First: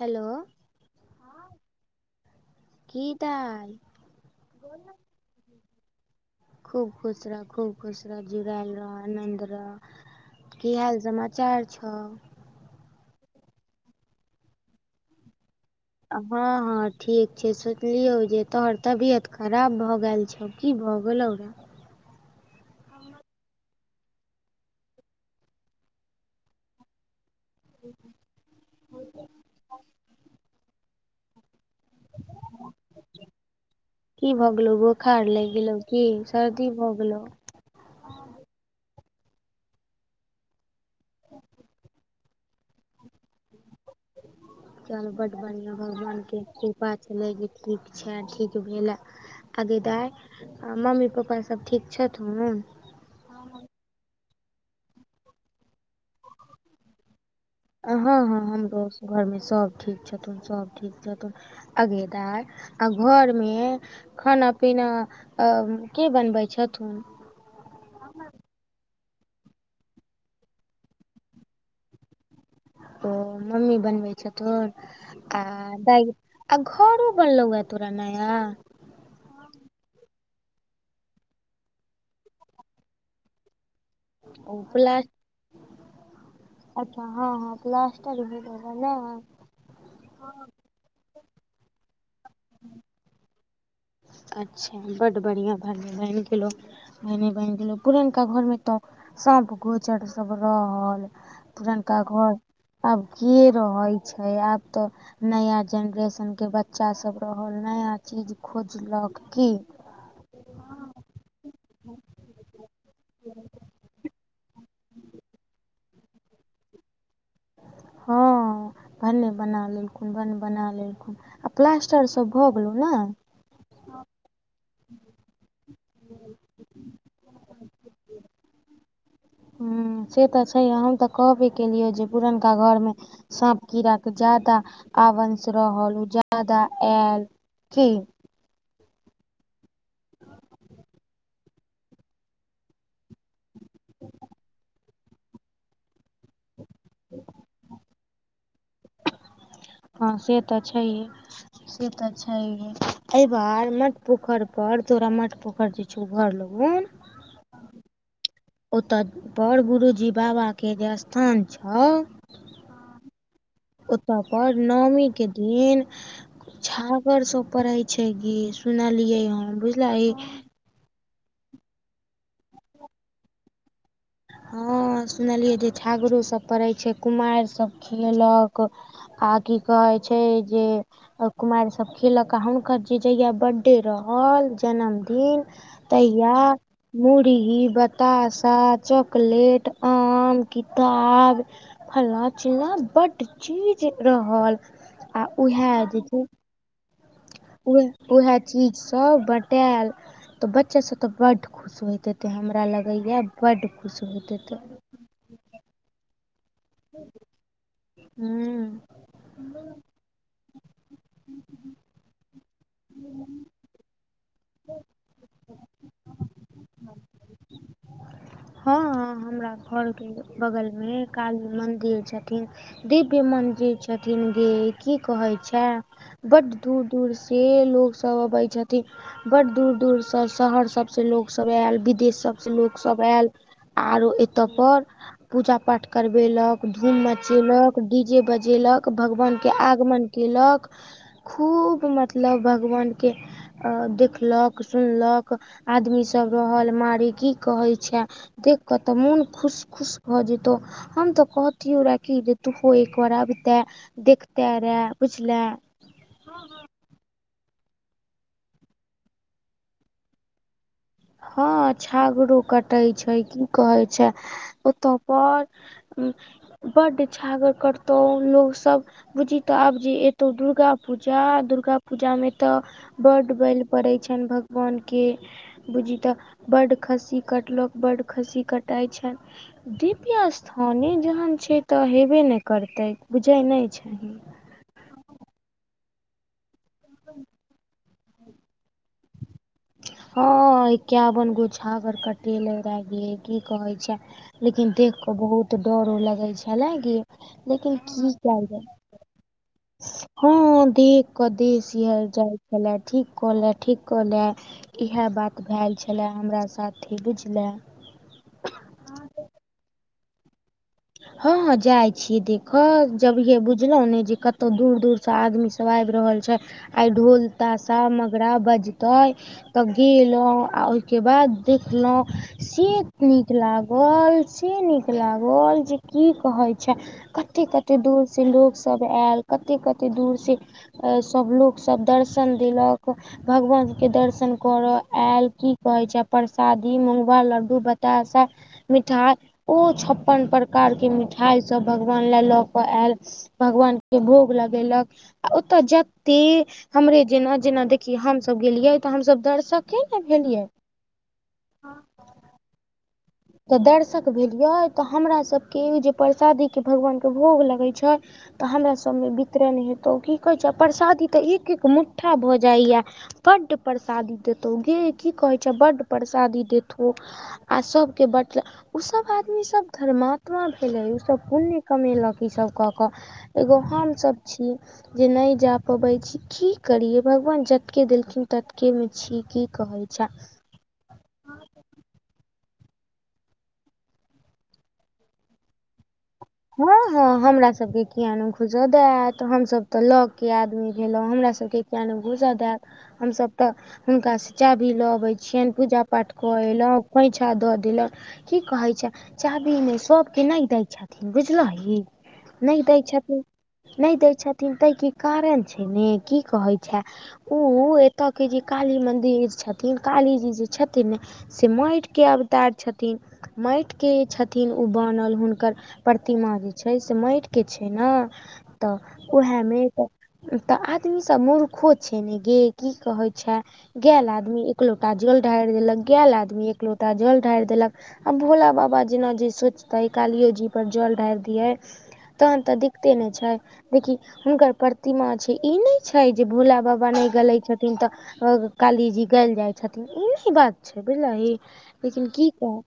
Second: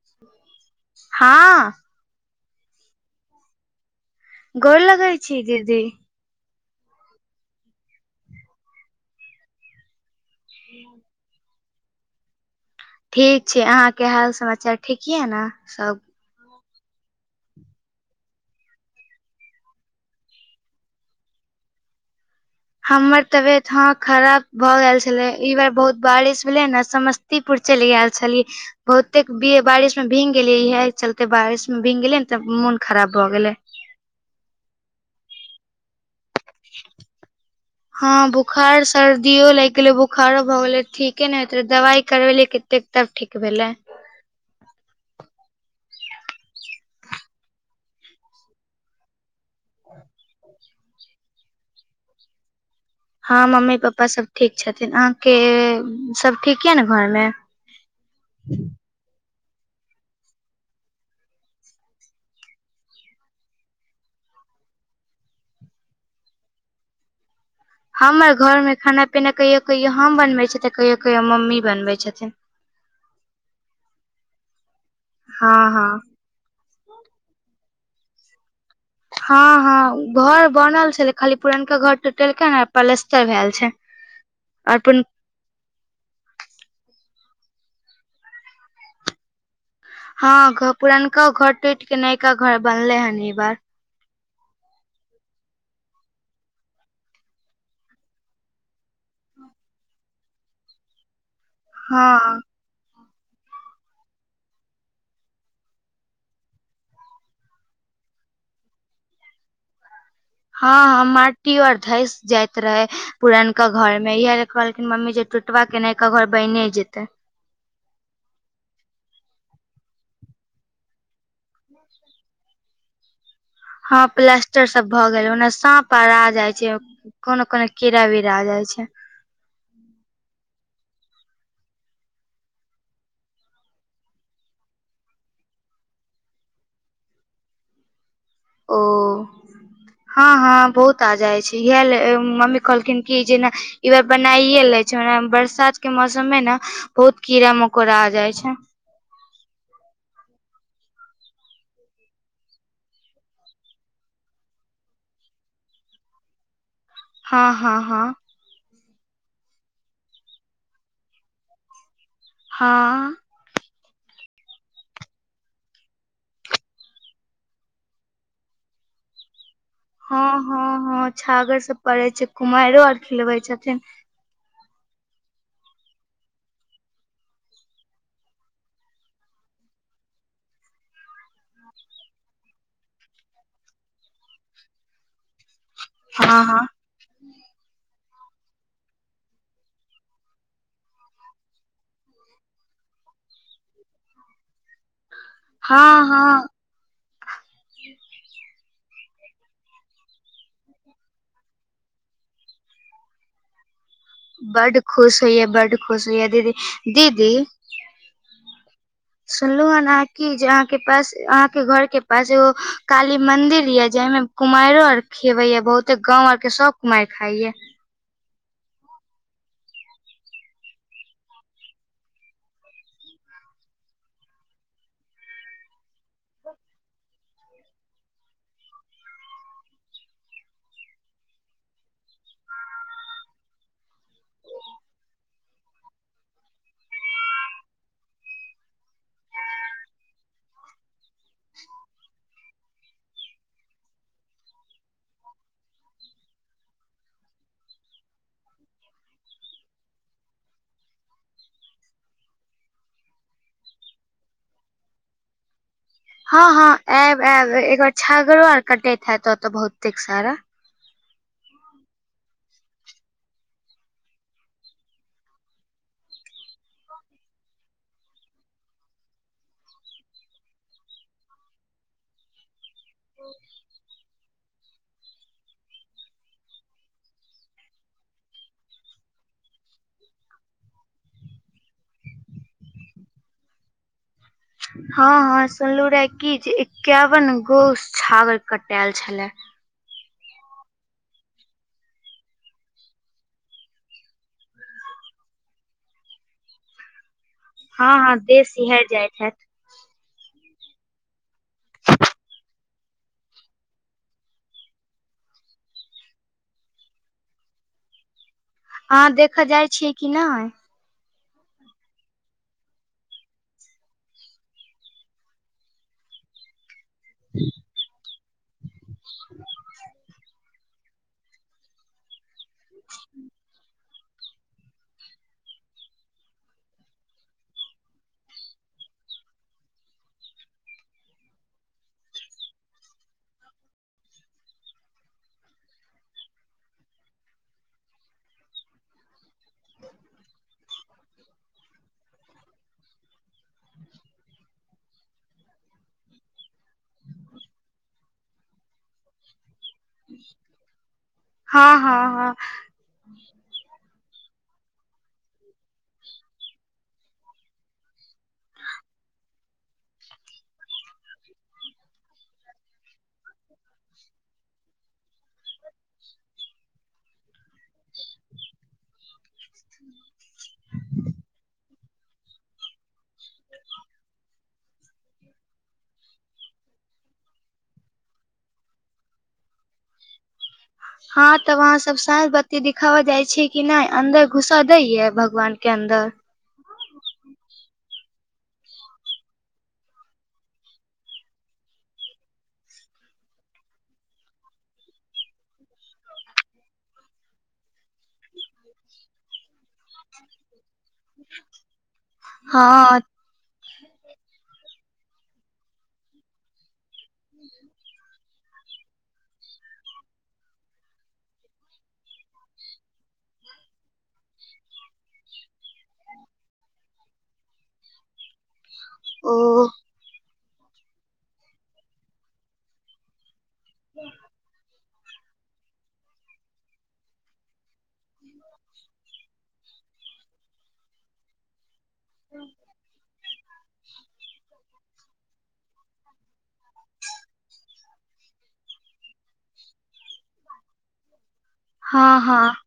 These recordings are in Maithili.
हेलो हँ की दाल गोर लगै छी, दीदी खूब खुश रह' खूब खुस रह' जुरेल रह' आनंद रह' की हाल सम चारज छओ, ठीक छै, अहाँके हाल समाचार ठीक यए न, सब हँ - हँ ठीक छै, सोचलियौ जे तोहर तबियत खराब भए गेल छो। की भऽ गेल गेलो, हमर तबियत ह खराब भए गेल छले, ई बार बहुत बारिश भेले ने समस क्तीपुर चइल ऐल छलियै बहुतेक बारिश में भींग गेलेैए ई हे चलते। ते बारिश मे भीग गेले ने तऽ मन खराब भऽ गेले, की भऽ गेलौ बोखार लगि गेलो की सर्दी भऽ गेलो। हँ बुखार सर्दियो लागि गेलै, बुखारो भए गेले ठीके ने होेत रहे दवाई करबे एतेक तब ठीक भेलै। ह [inaudible] चल बड्ड बढ़िआँ भगवानके कृपा छलय जे ठीक छै, ठीक भेलय। आगे दाई मम्मी पप्पा सब ठीक छथुन, हँ मम्मी पप्पा सब ठीक छथिन अहाँके सब ठीक यऽ ने घर मे। हँ- हँ हमरो घरमे सभ ठीक छथुन सभ ठीक छथुन। अगेदाइ आ घरमे खाना पीना अ कें बनबै छथुन। हमर घर मे खाना पीना कहियो -कहियो हम बनबै छ कहियो - कहियो मम्मी बनबै छथिन। ओ मम्मी बनबै छथुन आ हँ हँ दइ आ घरो बनलौ हे तोरा नया हँ -हँ घर बनल छैले खाली पुरनका घर टूटेलके ने पलस्तर भेल छै। आओर ओपला पुन अच्छा हँ -हँ पालस्टर भेलोह नइ हँ पुरनका घर टुट के नयका घर बनले हन ई बार अच्छा बड बढ़िआँ भए गेलो [inaudible] ने ने बढ़िया देल पुरनका घर मे तऽ साँप गोचर सब रहल, पुरनका हँ घर आब के रहै छै, आब त नया जेनरेशनके बच्चासभ रहल नया चीज खोजलक की, हँ -हँ माटी ओ धस जाइत रहे। पुरनका घर मे इएह ल कहलखिन मम्मी जे टूटबा केना एक घर बने जेते, हँ भन्ने बना लेलखुन, भन्नने बना लेलखुन आ प्लास्टर सब भग गेलहु नय, हँ प्लस्टर सब भए गेल ओने साँप आ जाइ छै। कोनो -कोनो कीड़ा वीरा आ जाइ छै। ह से त छयहै हम तऽ कहबे केलियै जे पुरनका घरमे साँप कीड़ा के ज्यादा आवंश रहल ओ ज्यादा आयल। की ओ। ह -ह बहुत आ जाइ छी इहे ले मम्मी कहलखिन कि जेना। इ बेर बनाइे ले छै ओना बरसात के मौसम मे न बहुत कीड़ा मकोड़ा आ जाय छै। ह से त छहिय। से तऽ छहिय ए बार मट पोखर पर तोरा मट पोखर। [unintelligible] ह-ह-ह ओतय बड़ गुरूजी बाबाके जे स्थान छओ। ह ओत पर नओमी के दिन छागर सब पड़े छै गै सुनलियै ह ह-ह-ह छागर सब पड़े छै कुमायरों आ खिलबै छथिन। हँ सुनलियै जे छागरोसभ पड़ैत छै कुमारि सभ खेलक आ की कहे छै जे कुमारिसभ खयेलक आ हुनकर जे जहिया बर््थडे रहल जन्मदिन तहिया हँ हँ मुढ़ी बताशा च प्लेट आम किताब फल्ला चिलला बडड चीज रहल आ उह हँ जे हँ ओ उएह चीजसभ बँटायल त बच्चा सब ते बड खुश होयतेते हमरा लगे या बड खुश होे। बड खुश होइया बड खुश होइया दीदी दीदी। हम्म सुनलहु हेन अहाँ की जे अहाँके पास अहाँके घर के पाछु काली मन्दिर य जाहिमे कुमारि आर खेवेया बहुते गांव आर के सब कुमारि खाइये। हँ-हँ हमराकहलखिन्ह बगलमे काली मन्दिर छथिन। दिव्य मंदिर छथिन गी की कहै छै। ब्ट दूर दूर से लोग सब अबे छथिन। बड़ दूर दूरसँ शहर सबसँ लोक सब विदेश सबसँ लोक सब आएऽल। आरो एतऽपर पूजा पाठ करबेलक धूम मचेलक डी जे बजेलक भगवान के आगमन केलक खूब मतलब भगवान् के अ देख देखलक सुनलक आदमी सब रहल मारे की कहै छै। देख कऽ तऽ मोन खुश खुश भऽ जेतउ। हम त कहीतियोरेकी जे तूहो एकबार अबते देखते रे बुझलें। हँ हँ आयब आयब एकबार छागड़ो और कटैत हैत ओतऽ बहुते सारा हँ छागड़ो कटेछै की कहैं छै। ओतपर हुंम बड्ड छागर कततौ लोकसब बुझीतऽ आबजे एतौ दुर्गा पूजा दुर्गा पूजामें तऽ बड्ड बलि पड़यछइन भगवानके बुझी तऽ बड खस्सी कटलक बड्ड खस्सी कटाइ छनि। दीव्य स्थाने जहनछय तऽ हेबे न करतय बुझैनहि छही। हँ हँ सुनलहु रहे की जे एकावन गोस छागर कटायल छले। हँ का एकाबन गोछागर कटेलेरे की कहयं छैं। लेकिन देखकऽ बहुत डरो लगय छलेगे लेकिन हँ की हँ देश केलजे सिहर जाइत हेत। हँ देखकऽ देह सिहेर जाइ छले ठीककहले ठीककहले। इहे बात भैल छलै, हमरा साथे बुझलै। अहाँ देखऽ जाइ छियै कि नहि हँ-हॅं जाय छीय देख, जबहिये बुझलहु ने जे कतौ दूर-दूर स आदमी सब आबि रहल छय आई ढोल-ताशा-मगरा बजतै तऽ गेलों आ ओय के बाद देखलहुं, से नीक लागल-से नीक लागल जे की कहय छै, कते-कते दूरसँ लोकसब ऐल कते-कते दूरसें अ सब लोकसब दर्शन देलक भगवानके दर्शन करऽ आयल की कहैय छै, प्रसादी मुगंबा लड्डू, बताशा मिठाइ ओ छप्पन प्रकारके मिठाइ सब भगवान ले लऽ कऽ ऐल भगवान के भोग लगेलक, आ ओतऽ जते हमरे जेना-जेना देखिही, हमसब गेलियै तऽ हमसब दर्शके ने भेलियै हँ-हँ-हँ तऽ दर्शक भेलियै, त हमरा सबके ओ जे परसादीके भगवानके भोग लगय छय तऽ हमरासब मे वितरण हेतौ की कहयछै, प्रसादी तऽ एक एक मुठ्ठा भऽ जाययैं। बड्ड प्रसादी देतौ गे की कहय छै, बड्ड परसादी देथौ आ सब के बटला उसब आदमीसब धर्मात्मा भेलय, उसब पुण्य कमेलक ईसब कऽ कऽ एगो हमसब छी। जे नहि जा पबय छी, की करियै भगवान जतके देलखिन, ततके मे छी की कहय छैए। हँं तब अहाँ सब सांझ बात्ती दिखाबऽ जाइ छियै की नहि, अन्दर घुसऽ दैये भगवान के अन्दर हँ-हँ हमरा सबके किये नहि घुसऽदैत हमसब तऽ लगके आदमी भेलहुं हमरा सबके किये नहि घुसऽदैत हमसब तऽ हुनका सँ चाभी लऽअबय छियेन, पूजापाठ कऽअयलहुँ खोँइछा दऽ देल की कहय छैए चाभी नहि, सब के नहि थिन बुझलही नहि हँ दयछथिन। नहि दै छथिन तहिके कारण छय ने, की कहै छैए उ एतऽ के जे कालीमन्दिर छथिन, कालीजी जे छथिन ने से माटिके अवतार छथिन, माटिके छथिन ओ बनल हुनकर प्रतिमा जे छय से माटिके छै न, तऽ ओ उएहमे त तऽ आदमी सब मूर्खो छै ने गे की कहै छैए गैल आदमी एकलो टा जल ढा़रि देलक, गैलआदमी एकलोटा जल ढा़रि देलक आ भोलाबाबा जेनाजे सोचतय, कालीयो जी पर जलढा़रि दियै तहन तऽ दिक्कते न छय। देखि हुनकर प्रतिमा छै, ई नहि छै जे भोला बाबा नहि गलै छथिन तऽ हँ ग काली जी गैल जाय छथिन, ई नही बात छै बुझलही लेकिन हँ की हँ कह,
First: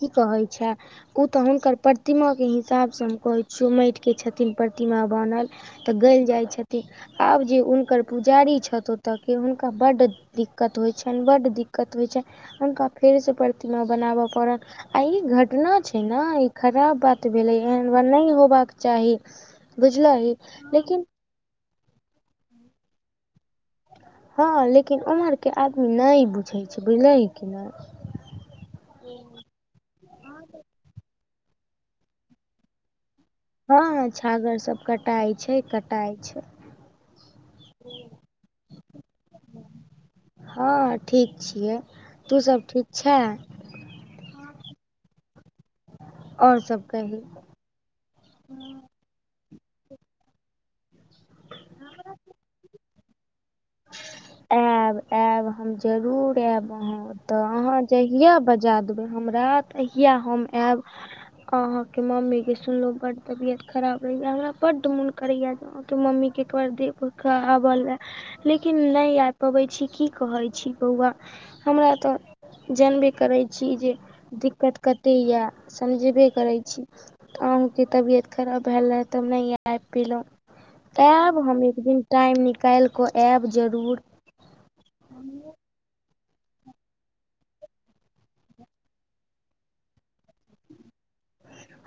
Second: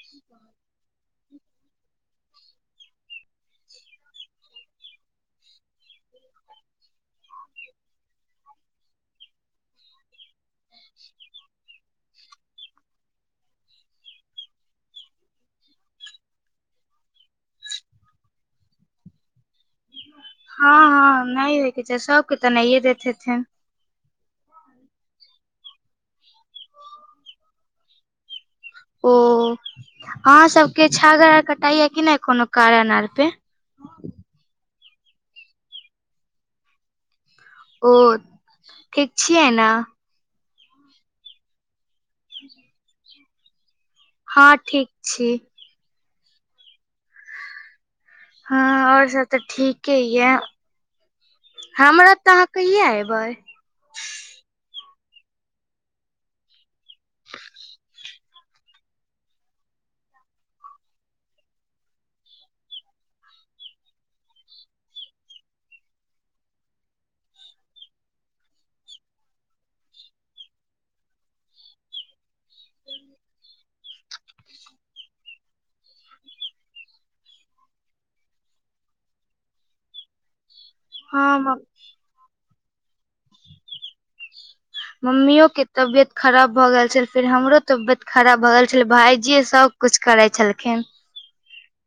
की कहै छैए उ तऽ हुनकर प्रतिमा के हिसाब स न कहै छिऔ, मैट के छथिन प्रतिमा बनल। त गैल जाइत छथि, आब जे हुनकर पुजारी छथ ओतऽ हुनका बडु दिक्कत होय छैन, बड्ड दिक्कत होय छैन। हुनका फेर सँ प्रतिमा बनाबऽ पड़ल, आ ई घटना छै न ई खराब बात भेलेै, एहन बा नहि होबाक चाही बुझलही। लेकिन हँ-हँ नहि देखय छियै, सबके तऽ नहिये दैत हेथिन। हँ लेकिन ओम्हर के आदमी नहि बुझै छै बुझलही कि ने। ओ अहा सब के छागर आर कटाइया कि नैय कोनो कारण आर पे। हँ छागर सब कटाय छैय कटाय छैय। ओ ठीक छियै न। हँ ठीक छियै तू सब ठीक छे। हँ ठीक छी। और सब कही। हँ और सब तऽ ठीके याऽ हमरा एतऽ आहाँ कहिया एबै। एयब -एयब हम जरूर एयब अहाँ तऽ अहाँ जहिया बजा देबै हमरा तहिया हम एयब। हाँ के मम्मी के सुनलो बड तबियत खराब रहैया हमरा बड मन करैया मम्मी के एक बार दे भूखा आबऽ लऽ लेकिन नैय अैब पबै छी की कहै छी बौआ हमरा तऽ जानबे करै छी जे दिक्कत कतेक याऽ समझबे करै छी। अहूँ के तबियत खराब भेला रहै तऽ नहि अैब पेलों। एब हँ हम एक दिन टाइम निकैल कऽ एब जरूर। मम्मीयो के तबियत खराब भऽ गेल छेलै फेर हमरो तबेत खराब भऽ गेल छेलेै भायजीये सब। कुछ करै छेलखिन।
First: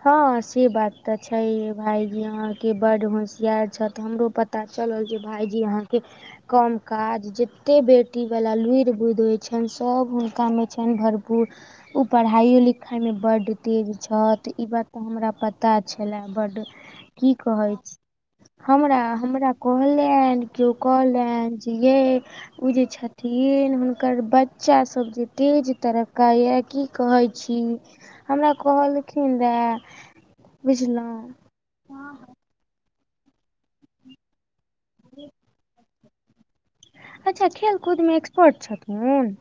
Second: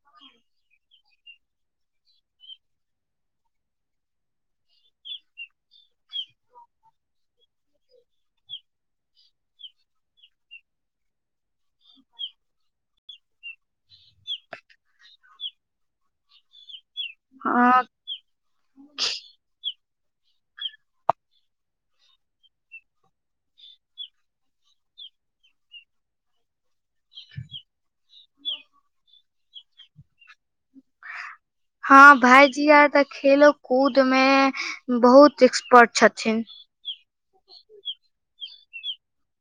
हँ से बात तऽ छैय भायजी आहाँ के बड होशियार छैय हमरो पता पता चलल जे भायजी अहाँके कम काज जते बेटीवला लुुर बुइध होय छैन सब हुनकामे छैन भरपूर। ओ पढ़ाइयो लिखाइमे बड तेज छैथ। तऽ ई बात तऽ हमरा पता छेला बड की कहै हँ छी। हमरा-हमरा कहलैन कियो कहलैन जे येै ओ जे छथिन हुनकर बच्चा सब जे तेज तरक्का ये की कहै छी हमरा कहलखिन रहए बुझलौ। हँ भाईजी आर तऽ खेलो कूद मे बहुत एक्सपर्ट छथिन। अच्छा खेल कूद मे एक्सपर्ट छथुन।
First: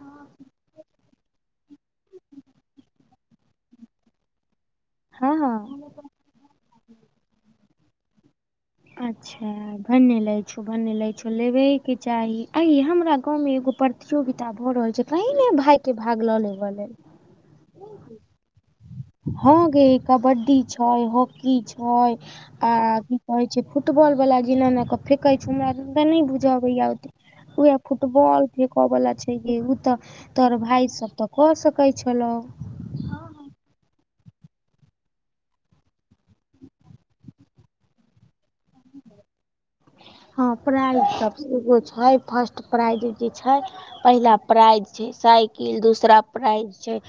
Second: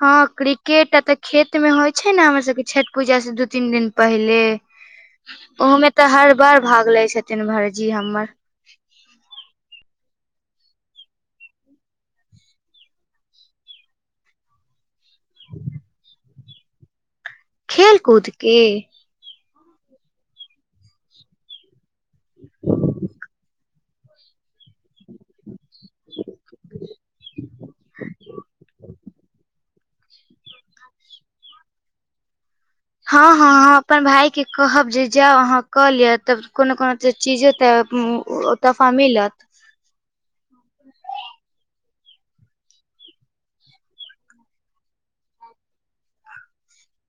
हँ क्रिकेट अ तऽ खेत में होय छैय ने हमर सबके छठ पूजा से दू तीन दिन पहिले। हँ। ओहोमे तऽ हर बार भाग लेै छथिन भायजी हमर। अच्छा भने ले छौ भने ले छो लेबे के चाही अैयै हमरा गाँव में एगो पर प्रतियोगिता भऽ रहल छै कही ने भाय के भाग लऽ लेबऽ लेल। खेल कूदके। हँ गै कबड्डी छैय हॉकी छैय आ की कहै छैय फुटबॉल वला एनना के फेकै छैय हमरा नैय बुझयऽ आबै ये ओते। उहे फुटबॉल फेकऽ वला छैेय गे उ तऽ। तोहर भाय सब तऽ कऽ सकै छेलौ। हँ हँ। हम अपन भाइके कहब जे जाउ आहाँ कऽ लिअ तऽ कोनो -कोनो चीजो तऽ। तोहफा मिलत हँ प्राइज तऽ एगो छैय फर्स्ट प्राइज जे छैय। पहिला प्राइज छैय साइकिल दूसरा प्राइज छैय।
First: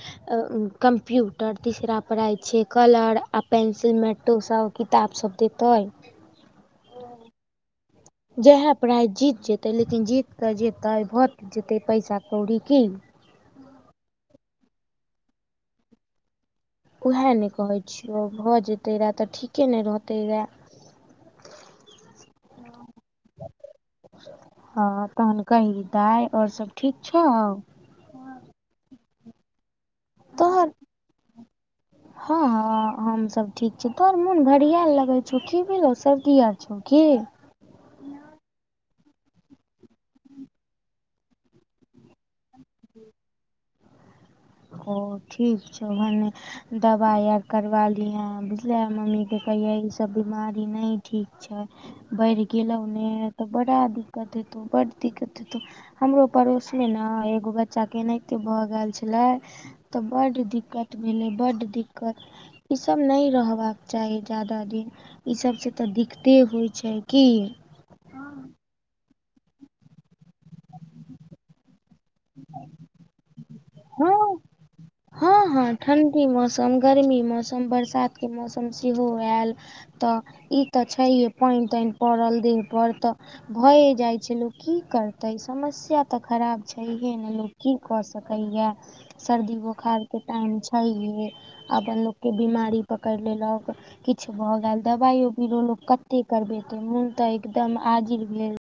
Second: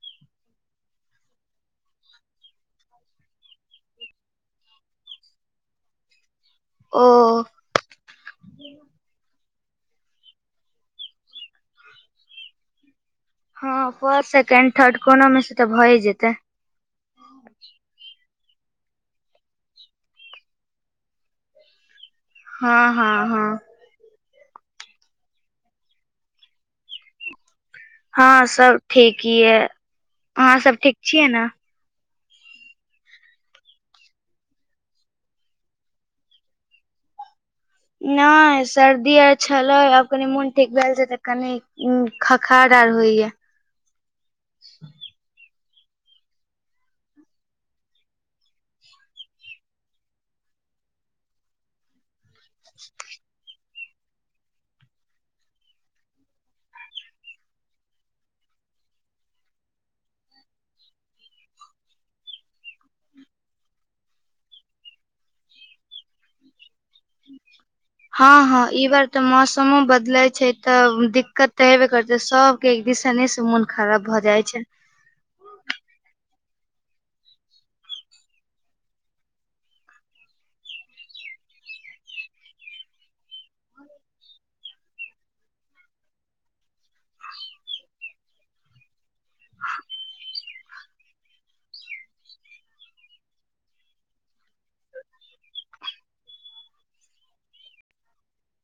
कम्प्यूटर तीसरा प्राइज छैय कलर आ पेंसिल मेटो सभ किताब सब देतै। ओ, जेह प्रायज जीत जेतै, तै लेकिन जीततै जेतै, भऽत जेतै पैसा कौड़ी, की, हँ, फर्स्ट -सेकेंड- थर्ड, कोनो मे स तऽ भऐ जेतै, उएह नए कहैय छियौ, भऽ जतै रहए तऽ ठीके नहि रहतै रहए। हँ -हँ -हँ, हँ, तहन कहहि दाय, ओर सब ठीक छौ, हँ, सब ठीक यै, अहाँ सब ठीक छीयै ने, ह हँ- हँ, हमसब ठीक छी, तोहर मोन भरियाल लगै छौ, की भेलौ, सर्दी आर छौ की, नहि, सर्दी आर छलै, आब कनि मोन ठीक भेल छै, तऽ कनी खखार आर होय्या, ओ, ठीक छौ, भने दवाइ आर करवा लीहे, बुझले, मम्मी के कहिये, ई सब बीमारी नै ठीक छै, बढ़ि गेलहु ने, तऽ बड़ा दिक्कत हेतौ, बड दिक्कत हेतौ, हमरो पड़ोस मे न, एगो बच्चा के एनाहिते भ गेल छले, तऽ बड दिक्कत भेलै, बड दिक्कत ई सब नहि रहबाक चाही जादा दिन, ई सबसँ तऽ दिक्कते होइ छै, की, हँ- हँ, ई बार तऽ, मौसमो बदले छै, तऽ दिक्कत तऽ हेबे करते, सबके एक दिसने से मोन खराब भ हँ जाय छै, हँ -हँ, ठण्डी मौसम, गर्मी मौसम, बरसातके मौसम, सेहो आयल, तऽ, ई तऽ छैहे, पैन तैन पड़ल देह पर तऽ भऐ जाइ छै, लोकग की करतै, समस्या तऽ खराब छैहे ने, लोक की कऽ सकैए, सर्दी बोखारके टाइम छैहे, अपन लोकके बिीमारी पकड़ि लेलक, किछ भऽ गेल, दबाइयो बीरो लोक कतेक करबेतै, मोन तऽ एकदम आजिर भेल